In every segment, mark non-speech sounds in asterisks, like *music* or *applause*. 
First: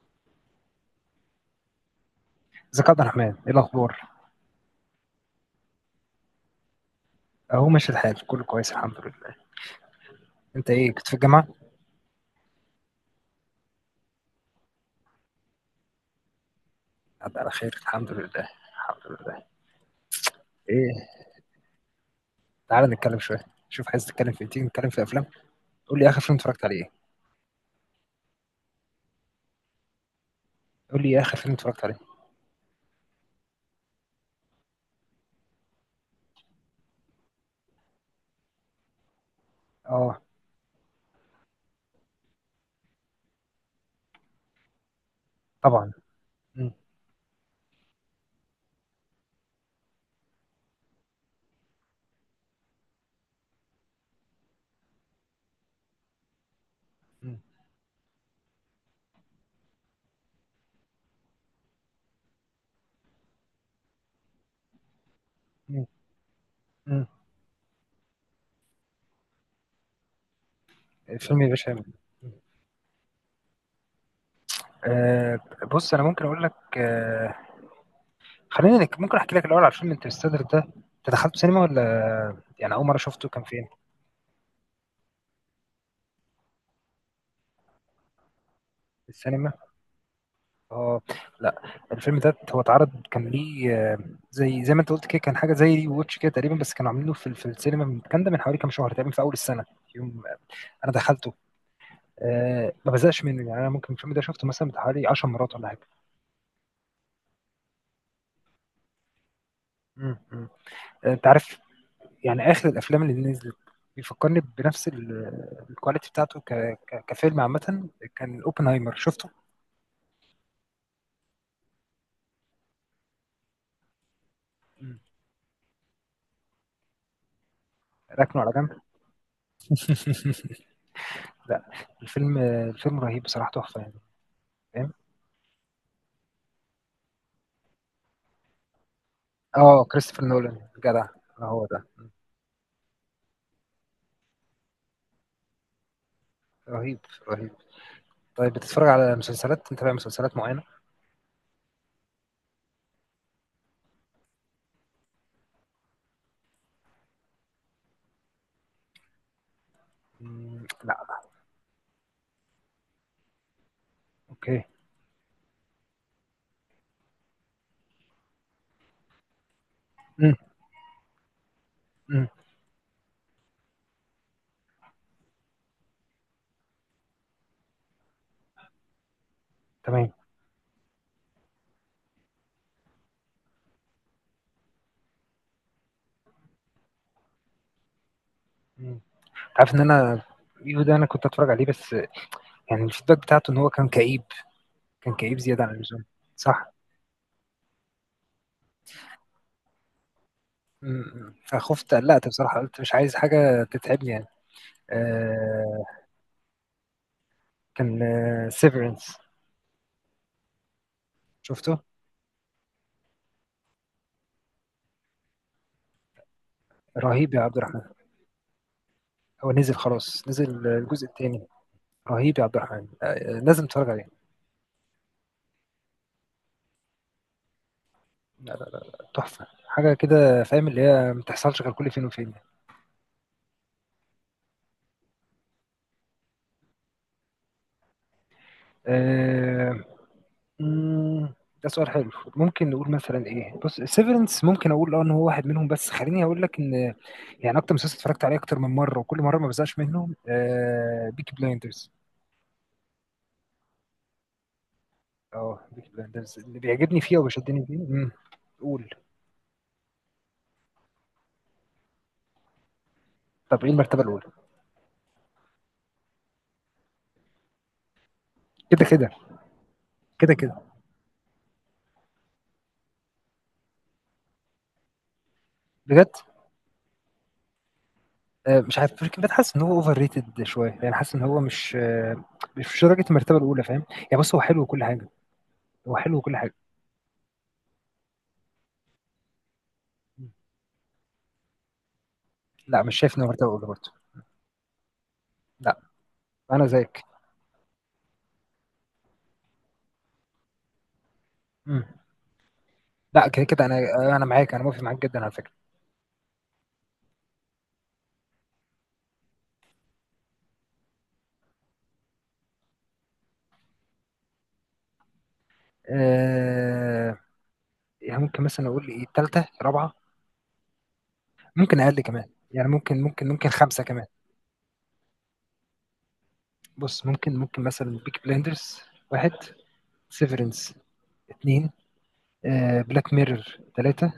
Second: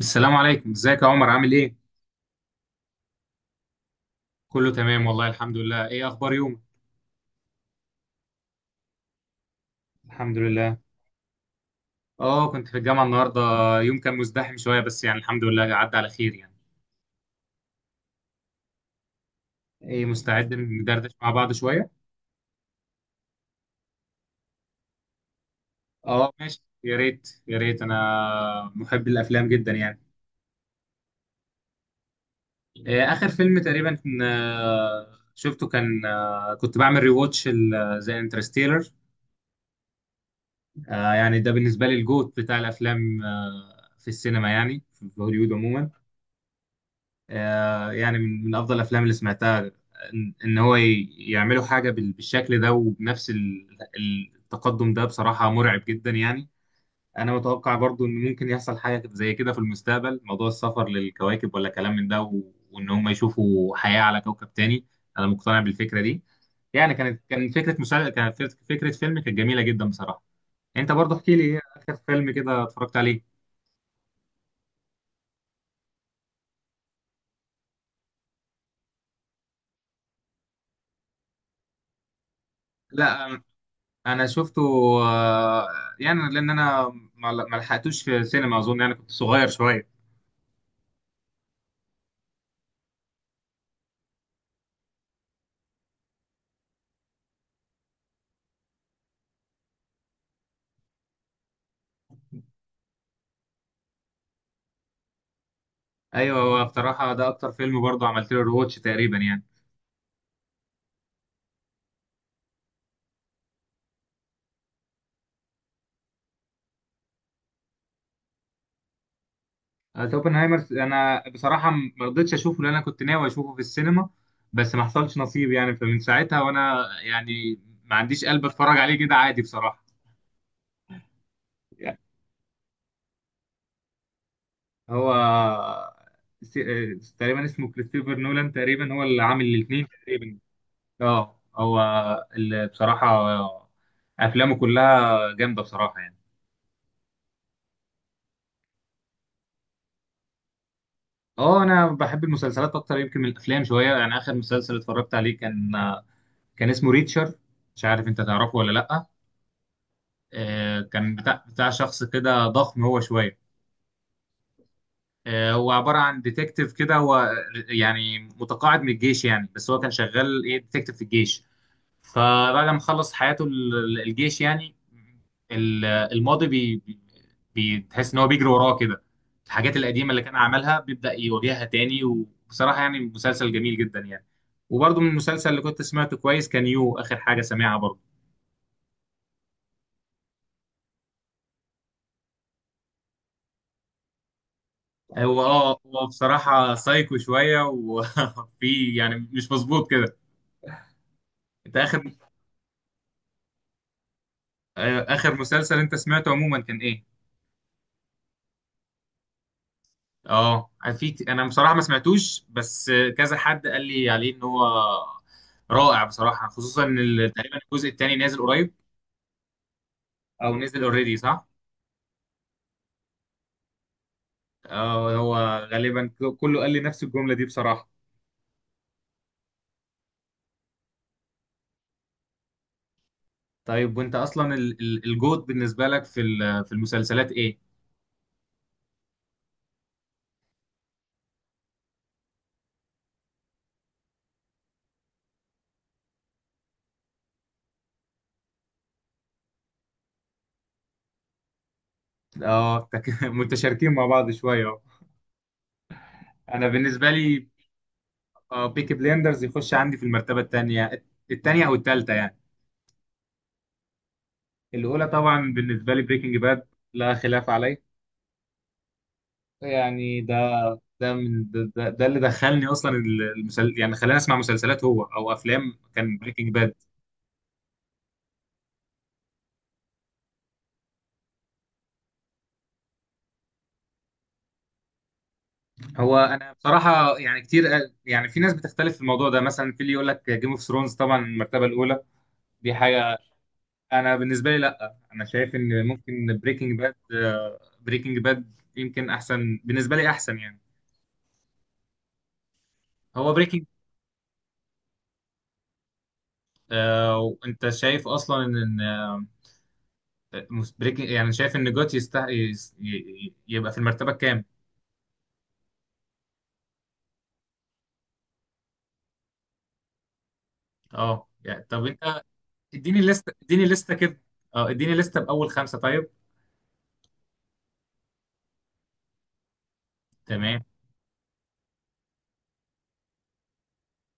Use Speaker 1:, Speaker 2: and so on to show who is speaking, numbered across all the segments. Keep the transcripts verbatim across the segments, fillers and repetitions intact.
Speaker 1: السلام عليكم، ازيك يا عمر؟ عامل ايه؟
Speaker 2: ازيك يا عبد الرحمن؟ ايه الاخبار؟
Speaker 1: كله تمام والله، الحمد لله. ايه اخبار يومك؟
Speaker 2: اهو ماشي الحال، كله كويس الحمد لله.
Speaker 1: الحمد
Speaker 2: انت
Speaker 1: لله.
Speaker 2: ايه كنت في الجامعه؟
Speaker 1: اه كنت في الجامعه النهارده. يوم كان مزدحم شويه، بس يعني الحمد لله عدى على خير يعني.
Speaker 2: عدى على خير الحمد لله. الحمد لله.
Speaker 1: ايه مستعد
Speaker 2: ايه،
Speaker 1: ندردش مع بعض شويه؟
Speaker 2: تعال نتكلم شويه، شوف عايز تتكلم في ايه. تيجي نتكلم في افلام؟ قول لي اخر
Speaker 1: اه
Speaker 2: فيلم
Speaker 1: ماشي،
Speaker 2: اتفرجت عليه ايه.
Speaker 1: يا ريت يا ريت، انا محب الافلام جدا يعني.
Speaker 2: قول لي اخر فيلم اتفرجت عليه.
Speaker 1: إيه اخر فيلم تقريبا كان- آه، شفته، كان آه، كنت بعمل ريواتش زي انترستيلر.
Speaker 2: اه
Speaker 1: يعني ده بالنسبه لي الجوت بتاع الافلام، آه، في السينما يعني في هوليوود عموما.
Speaker 2: طبعا. مم.
Speaker 1: آه، يعني من من افضل الافلام اللي سمعتها. ان إن هو ي- يعملوا حاجه بال- بالشكل ده، وبنفس ال- ال- التقدم ده، بصراحه مرعب جدا يعني. انا
Speaker 2: مم.
Speaker 1: متوقع برضو ان ممكن يحصل حاجه زي كده في المستقبل، موضوع السفر للكواكب ولا كلام من ده، و- وان هم يشوفوا حياه على كوكب تاني. انا مقتنع
Speaker 2: مم.
Speaker 1: بالفكره دي. يعني
Speaker 2: مم.
Speaker 1: كانت كان فكره مسا... كانت فكره فكرة فيلم كانت جميله جدا بصراحه. انت برضو احكي لي
Speaker 2: الفيلم يا
Speaker 1: ايه
Speaker 2: باشا.
Speaker 1: اخر فيلم كده اتفرجت عليه؟
Speaker 2: آه، بص انا ممكن اقول لك. آه خلينا نك... ممكن احكي لك الاول على فيلم انترستيلر ده. انت دخلته سينما ولا يعني اول مره شفته
Speaker 1: لا،
Speaker 2: كان فين؟
Speaker 1: انا شفته. آه، يعني لان انا ما ما لحقتوش في السينما اظن، يعني كنت صغير
Speaker 2: السينما؟
Speaker 1: شويه.
Speaker 2: اه لا، الفيلم ده هو اتعرض كان ليه آه، زي زي ما انت قلت كده، كان حاجه زي ري ووتش كده تقريبا، بس كانوا عاملينه في في السينما من كان ده من حوالي كام شهر تقريبا في اول السنه. يوم انا دخلته، أه ما بزهقش منه. يعني انا ممكن الفيلم ده شفته مثلا بتاع حوالي 10 مرات ولا حاجه.
Speaker 1: ايوه، هو بصراحه ده اكتر فيلم برضه عملت له رواتش تقريبا يعني.
Speaker 2: مم، مم. آه، انت عارف، يعني اخر الافلام اللي نزلت بيفكرني بنفس ال- الكواليتي بتاعته ك... ك... كفيلم عامه، كان اوبنهايمر. شفته؟
Speaker 1: آه، اوبنهايمر انا بصراحه م- ما رضيتش اشوفه، لان انا كنت ناوي اشوفه في السينما، بس ما
Speaker 2: مم.
Speaker 1: حصلش نصيب يعني، فمن ساعتها وانا يعني ما عنديش
Speaker 2: ركنه
Speaker 1: قلب
Speaker 2: على
Speaker 1: اتفرج
Speaker 2: جنب.
Speaker 1: عليه كده عادي بصراحه.
Speaker 2: *laughs* لا،
Speaker 1: يعني
Speaker 2: الفيلم آه، الفيلم رهيب بصراحه، تحفه يعني، فاهم.
Speaker 1: هو، آه، س- آه، تقريبا اسمه كريستوفر نولان، تقريبا هو اللي عامل
Speaker 2: اه
Speaker 1: الاثنين
Speaker 2: كريستوفر
Speaker 1: تقريبا.
Speaker 2: نولان جدع.
Speaker 1: اه
Speaker 2: آه، هو
Speaker 1: هو
Speaker 2: ده.
Speaker 1: اللي بصراحة آه، أفلامه كلها جامدة بصراحة يعني.
Speaker 2: رهيب، رهيب. طيب بتتفرج على مسلسلات؟ متابع مسلسلات معينة؟
Speaker 1: اه أنا بحب المسلسلات أكتر يمكن من الأفلام شوية. يعني آخر مسلسل اتفرجت عليه كان، آه، كان اسمه ريتشر، مش عارف أنت تعرفه ولا لأ.
Speaker 2: مم،
Speaker 1: آه،
Speaker 2: لا.
Speaker 1: كان بتاع بتاع شخص كده ضخم هو شوية.
Speaker 2: اوكي.
Speaker 1: آه، هو عبارة عن ديتكتيف كده، هو يعني متقاعد من الجيش يعني، بس هو كان
Speaker 2: مم،
Speaker 1: شغال إيه، ديتكتيف في الجيش.
Speaker 2: مم،
Speaker 1: فبعد ما خلص حياته ال- الجيش يعني، ال- الماضي بي بي- بتحس ان هو بيجري وراه كده. الحاجات القديمه
Speaker 2: تمام.
Speaker 1: اللي كان عملها بيبدا يواجهها تاني، وبصراحه يعني مسلسل جميل جدا يعني. وبرضه من المسلسل اللي كنت سمعته كويس كان يو، اخر حاجه سامعها برضه.
Speaker 2: مم. عارف ان انا يو ده انا كنت اتفرج عليه، بس يعني الفيدباك بتاعته ان هو كان كئيب، كان كئيب
Speaker 1: هو
Speaker 2: زيادة عن
Speaker 1: اه،
Speaker 2: اللزوم.
Speaker 1: هو
Speaker 2: صح.
Speaker 1: بصراحه سايكو شويه وفي *laughs* يعني مش مظبوط كده.
Speaker 2: مم.
Speaker 1: انت
Speaker 2: فخفت،
Speaker 1: اخر،
Speaker 2: قلقت بصراحة، قلت مش عايز حاجة تتعبني يعني.
Speaker 1: آه، اخر مسلسل
Speaker 2: آه
Speaker 1: انت سمعته عموما كان ايه؟
Speaker 2: كان سيفرنس.
Speaker 1: اه، في ك- انا بصراحه ما
Speaker 2: شفته؟
Speaker 1: سمعتوش، بس كذا حد قال لي عليه ان هو رائع بصراحه، خصوصا ان ال-
Speaker 2: رهيب يا عبد
Speaker 1: تقريبا
Speaker 2: الرحمن.
Speaker 1: الجزء الثاني نازل قريب.
Speaker 2: هو نزل خلاص،
Speaker 1: او
Speaker 2: نزل
Speaker 1: نزل
Speaker 2: الجزء
Speaker 1: اوريدي،
Speaker 2: الثاني.
Speaker 1: صح؟
Speaker 2: رهيب يا عبد الرحمن، آه لازم تتفرج عليه.
Speaker 1: اه، هو غالبا ك- كله قال لي نفس الجمله دي بصراحه.
Speaker 2: لا لا لا لا، تحفة حاجة كده فاهم، اللي هي ما بتحصلش غير كل فين وفين يعني.
Speaker 1: طيب وانت اصلا ال- ال- الجود بالنسبه لك في ال- في المسلسلات ايه؟
Speaker 2: آه، مم، ده سؤال حلو. ممكن نقول مثلا ايه، بص سيفرنس ممكن اقول اه ان هو واحد منهم، بس خليني اقول لك ان يعني اكتر مسلسل اتفرجت عليه اكتر من مرة وكل مرة ما بزهقش منه آه بيكي بلايندرز.
Speaker 1: اه تك- *laughs* متشاركين مع بعض شويه أهو.
Speaker 2: اه بيكي بلايندرز اللي
Speaker 1: انا
Speaker 2: بيعجبني
Speaker 1: بالنسبه
Speaker 2: فيه
Speaker 1: لي
Speaker 2: وبيشدني فيه. مم، قول.
Speaker 1: بيكي بليندرز يخش عندي في المرتبه الثانيه، الثانيه او الثالثه يعني.
Speaker 2: طب ايه المرتبة الاولى؟
Speaker 1: الاولى طبعا بالنسبه لي بريكنج باد، لا خلاف عليه.
Speaker 2: كده كده.
Speaker 1: يعني
Speaker 2: كده
Speaker 1: ده،
Speaker 2: كده.
Speaker 1: ده من ده, ده, ده اللي دخلني اصلا المسل... يعني خلاني اسمع مسلسلات هو او افلام
Speaker 2: بجد؟
Speaker 1: كان بريكنج باد.
Speaker 2: آه، مش عارف، بريكنج باد حاسس ان هو اوفر ريتد شويه، يعني حاسس ان هو مش آه، مش درجه المرتبه الاولى فاهم. يعني بص هو حلو وكل حاجه. هو
Speaker 1: هو
Speaker 2: حلو وكل
Speaker 1: انا
Speaker 2: حاجه.
Speaker 1: بصراحه يعني كتير قال- يعني في ناس بتختلف في الموضوع ده، مثلا في اللي يقول لك جيم اوف ثرونز طبعا المرتبه الاولى، دي
Speaker 2: لا مش شايف
Speaker 1: حاجه.
Speaker 2: ان هو مرتبه اولى برضه.
Speaker 1: انا بالنسبه لي لا، انا شايف
Speaker 2: لا
Speaker 1: ان ممكن
Speaker 2: انا
Speaker 1: بريكنج باد،
Speaker 2: زيك.
Speaker 1: بريكنج باد يمكن احسن بالنسبه لي، احسن يعني.
Speaker 2: مم. لا
Speaker 1: هو
Speaker 2: كده
Speaker 1: بريكنج،
Speaker 2: كده انا، انا معاك، انا موافق معاك جدا على فكره.
Speaker 1: آه انت شايف اصلا ان، آه، مس- بريكنج، يعني شايف ان جوت يستحق يبقى في المرتبه الكام؟
Speaker 2: آه، يعني ممكن مثلا اقول ايه، ثالثه رابعه.
Speaker 1: اه يعني،
Speaker 2: ممكن
Speaker 1: طب
Speaker 2: اقل
Speaker 1: انت
Speaker 2: كمان يعني،
Speaker 1: اديني
Speaker 2: ممكن ممكن
Speaker 1: لستة،
Speaker 2: ممكن
Speaker 1: اديني
Speaker 2: خمسه
Speaker 1: لستة
Speaker 2: كمان.
Speaker 1: كده. اه اديني لستة بأول خمسة طيب.
Speaker 2: بص ممكن ممكن مثلا بيك بلندرز واحد،
Speaker 1: تمام.
Speaker 2: سيفرنس اثنين، بلاك ميرور ثلاثه.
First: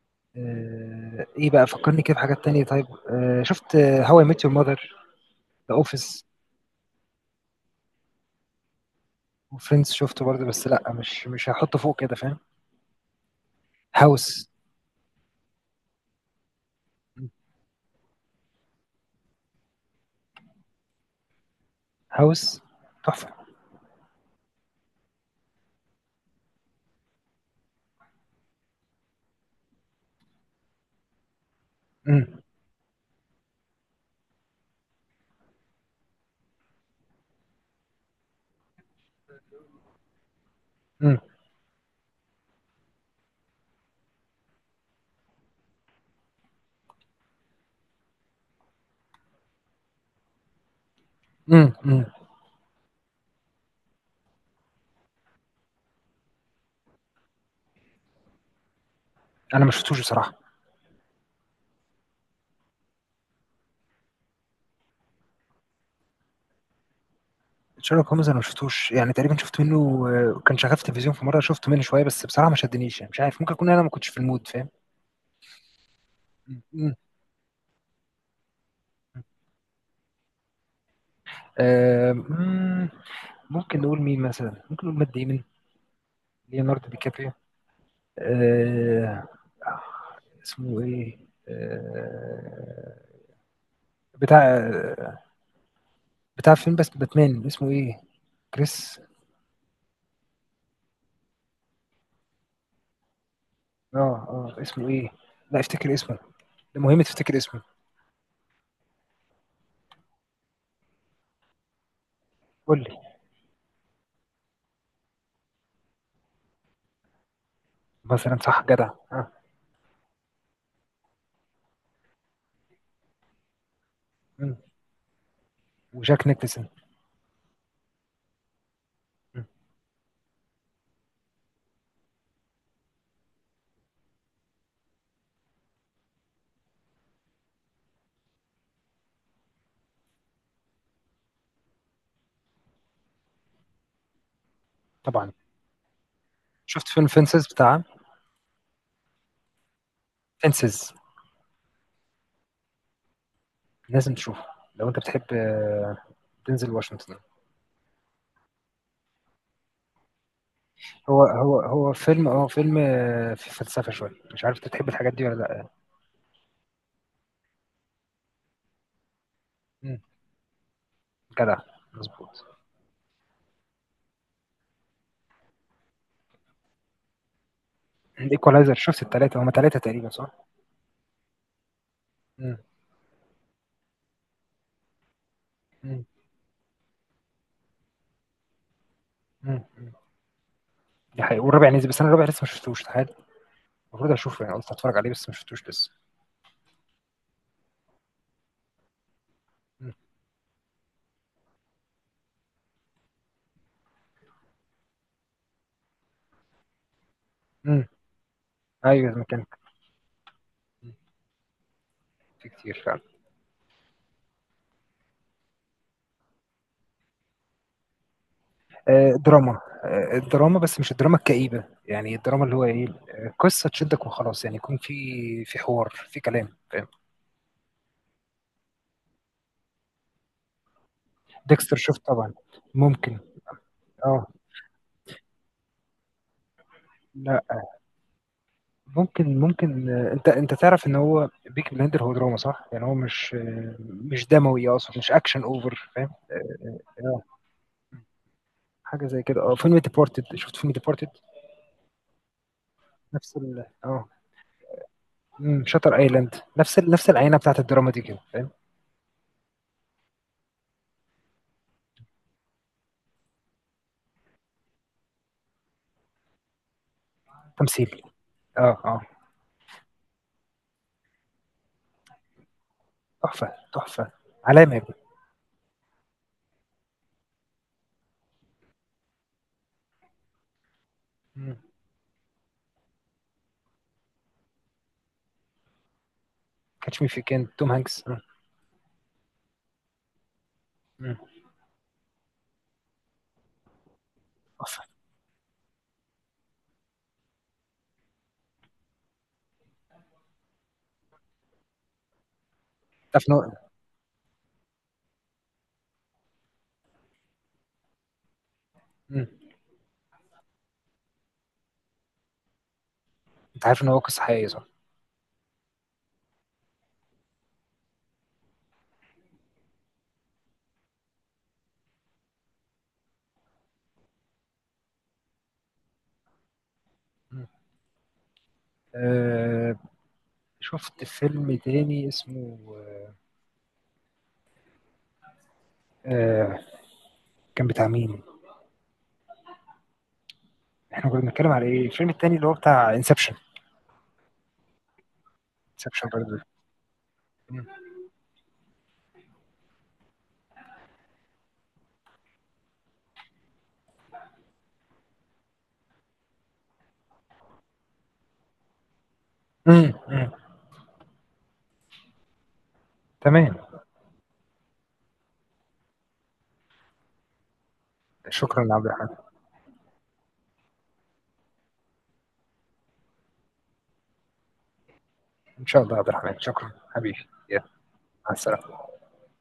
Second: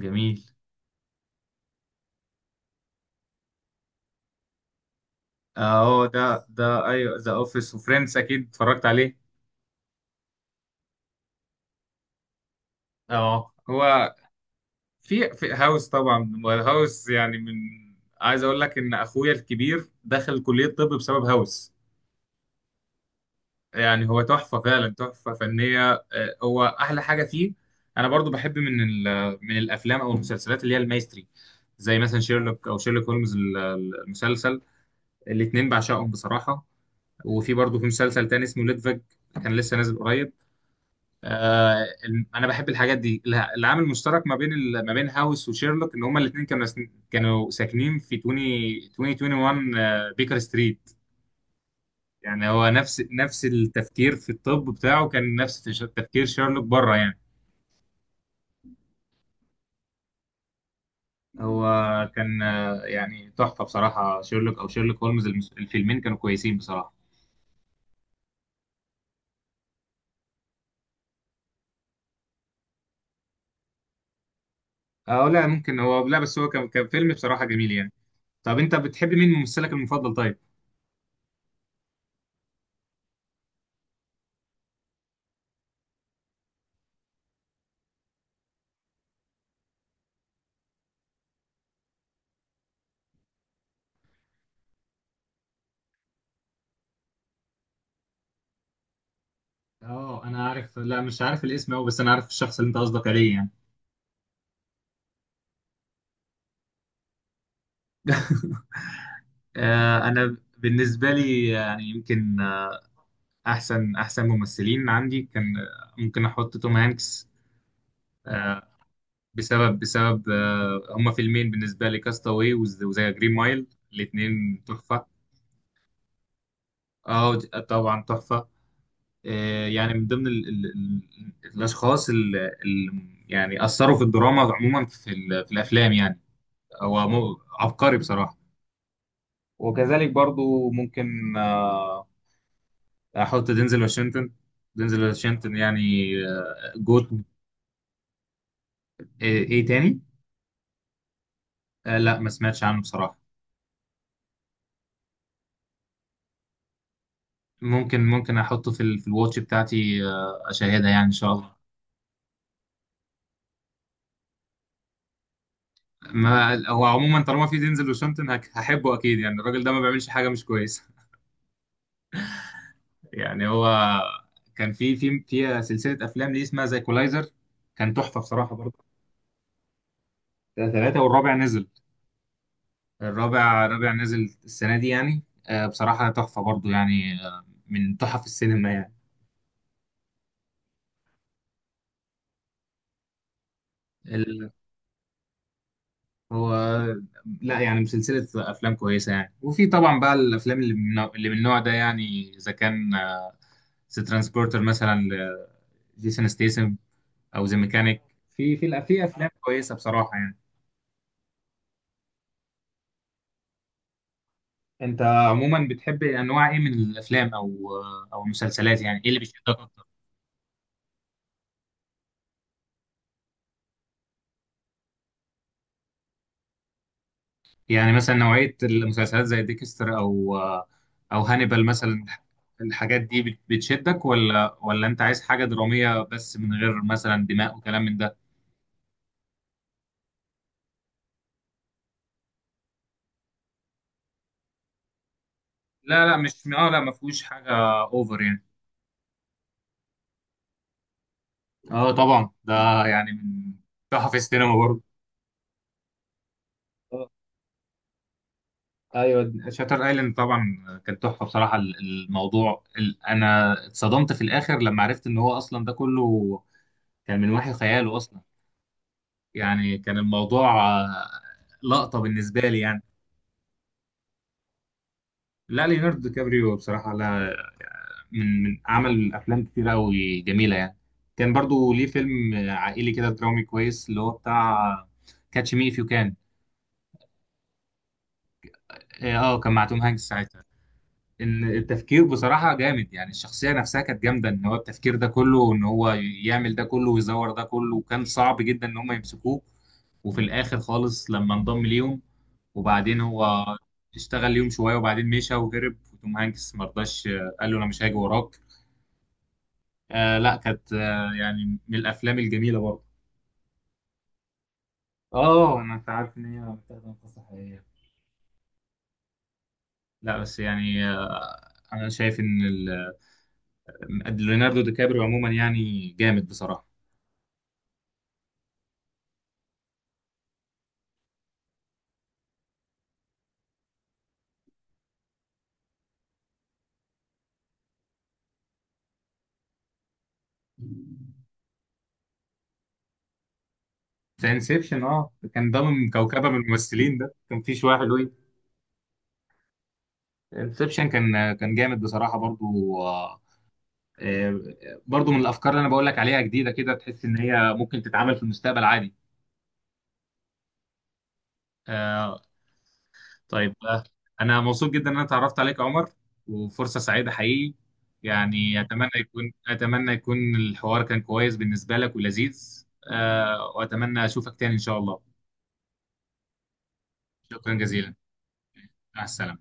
Speaker 1: جميل.
Speaker 2: آه، ايه بقى، فكرني كده بحاجات تانية. طيب آه، شفت هواي اي ميت يور ماذر. ذا
Speaker 1: اه
Speaker 2: اوفيس
Speaker 1: ده ده، ايوه ذا اوفيس، وفريندز اكيد اتفرجت عليه.
Speaker 2: وفريندز شفته برضه، بس لا مش مش هحطه فوق كده فاهم.
Speaker 1: اه هو،
Speaker 2: هاوس.
Speaker 1: في في هاوس طبعا، هاوس يعني من، عايز اقول لك ان اخويا الكبير دخل كلية طب بسبب هاوس.
Speaker 2: هاوس تحفة.
Speaker 1: يعني هو تحفة فعلا، تحفة فنية. آه، هو احلى حاجة فيه. انا برضو بحب من ال- من الافلام او المسلسلات اللي هي المايستري، زي مثلا
Speaker 2: امم.
Speaker 1: شيرلوك او شيرلوك هولمز ال- المسلسل. الاتنين بعشقهم بصراحة. وفي برضه في مسلسل تاني اسمه ليدفج، كان لسه نازل قريب.
Speaker 2: امم.
Speaker 1: آه ال- انا بحب الحاجات دي. الع- العامل المشترك ما بين ال- ما بين هاوس وشيرلوك ان هما الاثنين كانوا سن- كانوا ساكنين في واحد وعشرين آه بيكر ستريت.
Speaker 2: امم. امم.
Speaker 1: يعني هو نفس نفس التفكير في الطب بتاعه كان نفس تش- تفكير شيرلوك بره يعني.
Speaker 2: انا ما شفتوش بصراحة.
Speaker 1: هو كان آه يعني تحفة بصراحة، شيرلوك او شيرلوك هولمز المس- الفيلمين كانوا كويسين بصراحة.
Speaker 2: شارلوك هومز انا ما شفتوش، يعني تقريبا شفت منه آه، كان شغال في التلفزيون في مرة، شفت منه شوية بس بصراحة ما شدنيش، يعني مش عارف، ممكن اكون انا ما كنتش في المود فاهم.
Speaker 1: اه لا ممكن هو، لا بس هو
Speaker 2: مم،
Speaker 1: كان كان
Speaker 2: مم.
Speaker 1: فيلم بصراحة جميل يعني. طب انت بتحب مين، ممثلك المفضل طيب؟
Speaker 2: آه، مم، ممكن نقول مين مثلا، ممكن نقول مات ديمن، ليوناردو دي كابريو، آه، اسمه ايه آه، بتاع بتاع فيلم بس باتمان اسمه ايه، كريس.
Speaker 1: اه انا عارف، لا مش عارف الاسم أوي، بس انا عارف الشخص اللي انت قصدك عليه يعني.
Speaker 2: اه اه اسمه ايه، لا افتكر اسمه، ده مهم تفتكر اسمه.
Speaker 1: *laughs* آه، انا بالنسبه لي يعني يمكن، آه،
Speaker 2: قول لي.
Speaker 1: احسن احسن ممثلين عندي كان، آه، ممكن احط توم هانكس.
Speaker 2: مثلا صح،
Speaker 1: آه،
Speaker 2: جدع، اه.
Speaker 1: بسبب بسبب، آه، هما فيلمين بالنسبه لي، كاستاوي وزي جرين مايل،
Speaker 2: مم.
Speaker 1: الاثنين تحفه.
Speaker 2: وجاك نيكلسون.
Speaker 1: اه ج- طبعا تحفه.
Speaker 2: مم.
Speaker 1: آه، يعني من ضمن ال ال ال الاشخاص اللي يعني اثروا في الدراما عموما، في ال- في الافلام يعني. هو مو- عبقري بصراحه. وكذلك برضو ممكن، آه، احط دينزل واشنطن، دينزل
Speaker 2: طبعا.
Speaker 1: واشنطن يعني، آه،
Speaker 2: شفت فيلم
Speaker 1: جوت.
Speaker 2: فينسز بتاع،
Speaker 1: ايه، إيه تاني؟
Speaker 2: فينسز؟
Speaker 1: آه، لا ما سمعتش عنه بصراحة.
Speaker 2: لازم تشوفه لو انت بتحب آه، دينزل واشنطن.
Speaker 1: ممكن ممكن احطه في ال- في الواتش بتاعتي، آه، اشاهدها يعني ان
Speaker 2: هو
Speaker 1: شاء الله.
Speaker 2: هو هو فيلم اه فيلم آه، في فلسفة شوية، مش عارف انت بتحب الحاجات دي ولا لا.
Speaker 1: ما هو عموما طالما في دينزل واشنطن هك- هحبه اكيد، يعني الراجل ده ما
Speaker 2: مم.
Speaker 1: بيعملش حاجة مش كويسة.
Speaker 2: جدع، مظبوط.
Speaker 1: *laughs* يعني هو، كان في في في سلسلة افلام ليه اسمها زي كولايزر، كان تحفة بصراحة
Speaker 2: الايكولايزر،
Speaker 1: برضه.
Speaker 2: شفت الثلاثه؟ هما ثلاثه تقريبا صح؟
Speaker 1: ثلاثة، والرابع نزل،
Speaker 2: مم.
Speaker 1: الرابع، رابع نازل السنة دي يعني. آه،
Speaker 2: مم.
Speaker 1: بصراحة تحفة برضو يعني، آه، من تحف السينما يعني.
Speaker 2: مم. مم. دي حقيقة والرابع نزل، بس انا الرابع لسه ما شفتوش تخيل. المفروض اشوفه،
Speaker 1: ال-
Speaker 2: يعني قلت اتفرج عليه بس ما شفتوش لسه.
Speaker 1: هو لا، يعني من سلسلة أفلام كويسة يعني، وفي
Speaker 2: مم.
Speaker 1: طبعا بقى الأفلام اللي من نوع- اللي من النوع ده يعني، إذا كان ذا ترانسبورتر مثلا لجيسون ستيسم، أو ذا
Speaker 2: مم.
Speaker 1: ميكانيك، في في الأ- في
Speaker 2: ايوه زي ما
Speaker 1: أفلام
Speaker 2: كان،
Speaker 1: كويسة بصراحة يعني.
Speaker 2: في كتير فعلا.
Speaker 1: أنت عموما بتحب أنواع إيه من الأفلام، أو آه، أو المسلسلات؟ يعني إيه
Speaker 2: آه
Speaker 1: اللي بيشدك
Speaker 2: دراما،
Speaker 1: أكتر؟
Speaker 2: آه الدراما بس مش الدراما الكئيبه، يعني الدراما اللي هو ايه آه، قصه تشدك وخلاص، يعني يكون في في حوار في كلام فاهم.
Speaker 1: يعني مثلا نوعية المسلسلات زي ديكستر، أو أو هانيبال
Speaker 2: ديكستر
Speaker 1: مثلا،
Speaker 2: شفت طبعا.
Speaker 1: الحاجات
Speaker 2: ممكن.
Speaker 1: دي بت- بتشدك؟
Speaker 2: اه.
Speaker 1: ولا ولا أنت عايز حاجة درامية بس من غير مثلا
Speaker 2: لا.
Speaker 1: دماء وكلام من ده؟
Speaker 2: ممكن ممكن آه، انت انت تعرف ان هو بيك بلاندر هو دراما صح؟ يعني هو مش آه، مش دموي، اقصد مش اكشن اوفر
Speaker 1: لا
Speaker 2: فاهم؟
Speaker 1: لا
Speaker 2: آه،
Speaker 1: مش اه، لا ما فيهوش
Speaker 2: آه،
Speaker 1: حاجة أوفر يعني.
Speaker 2: حاجه زي كده. اه فيلم ديبورتد، شفت فيلم ديبورتد؟
Speaker 1: اه طبعا ده يعني
Speaker 2: نفس
Speaker 1: من
Speaker 2: ال اه،
Speaker 1: تحف السينما برضه.
Speaker 2: امم شاتر ايلاند، نفس ال...
Speaker 1: آه،
Speaker 2: نفس العينه بتاعت الدراما دي كده فاهم؟
Speaker 1: ايوه شاتر ايلاند طبعا، كانت تحفه بصراحه. ال- الموضوع ال- انا اتصدمت في الاخر لما عرفت ان هو اصلا ده كله كان من وحي خياله
Speaker 2: تمثيل،
Speaker 1: اصلا.
Speaker 2: اه اه،
Speaker 1: يعني كان الموضوع آه، لقطة بالنسبة لي يعني.
Speaker 2: تحفه تحفه، علامه يا ابني.
Speaker 1: لا ليوناردو دي كابريو بصراحة، لا، من من عمل أفلام كتير أوي جميلة يعني. كان
Speaker 2: مم.
Speaker 1: برضو ليه فيلم آه، عائلي كده درامي كويس، اللي هو بتاع كاتش مي إف يو كان.
Speaker 2: كاتش مي في كان توم هانكس. مم.
Speaker 1: اه آه، كان مع توم هانكس ساعتها.
Speaker 2: مم.
Speaker 1: ان التفكير بصراحة جامد يعني، الشخصية نفسها كانت جامدة، ان هو
Speaker 2: تحفه.
Speaker 1: التفكير ده كله، وان هو يعمل ده كله ويزور ده كله، وكان صعب جدا ان هم يمسكوه. وفي الاخر خالص لما انضم ليهم، وبعدين
Speaker 2: تعرف ان
Speaker 1: هو
Speaker 2: هو.
Speaker 1: اشتغل ليهم شوية، وبعدين مشى وهرب، وتوم هانكس مرضاش، آه، قال له انا مش هاجي وراك.
Speaker 2: مم.
Speaker 1: آه لا كانت آه يعني من الافلام الجميلة برضه.
Speaker 2: انت عارف ان هو قصه حقيقيه صح؟
Speaker 1: اه انا، انت عارف ان هي متاخدة من قصة حقيقية. لا بس يعني آه، انا شايف ان ال- ليوناردو دي كابريو عموما يعني جامد بصراحة.
Speaker 2: مم. آه، شفت فيلم تاني اسمه آه، آه، كان بتاع مين؟ احنا كنا بنتكلم على ايه؟ الفيلم التاني اللي هو بتاع انسبشن.
Speaker 1: زي انسبشن، اه كان ضامن
Speaker 2: انسبشن
Speaker 1: كوكبه من
Speaker 2: برضه.
Speaker 1: الممثلين، ده كان في
Speaker 2: مم.
Speaker 1: شويه حلوين. انسبشن كان كان جامد بصراحه برضو، آه، آه، برضو من الافكار اللي انا بقول لك عليها جديده كده، تحس ان هي ممكن تتعمل في المستقبل عادي.
Speaker 2: مم. مم.
Speaker 1: آه، طيب،
Speaker 2: تمام.
Speaker 1: آه، انا مبسوط جدا ان انا اتعرفت عليك يا عمر، وفرصه سعيده حقيقي. يعني
Speaker 2: شكرا عبد
Speaker 1: اتمنى
Speaker 2: الرحمن.
Speaker 1: يكون، اتمنى يكون الحوار كان كويس بالنسبه لك ولذيذ. آه، واتمنى اشوفك تاني ان شاء الله.
Speaker 2: ان شاء الله يا عبد الرحمن، شكرا حبيبي
Speaker 1: شكرا
Speaker 2: يا،
Speaker 1: جزيلا.
Speaker 2: مع السلامه.
Speaker 1: مع السلامه.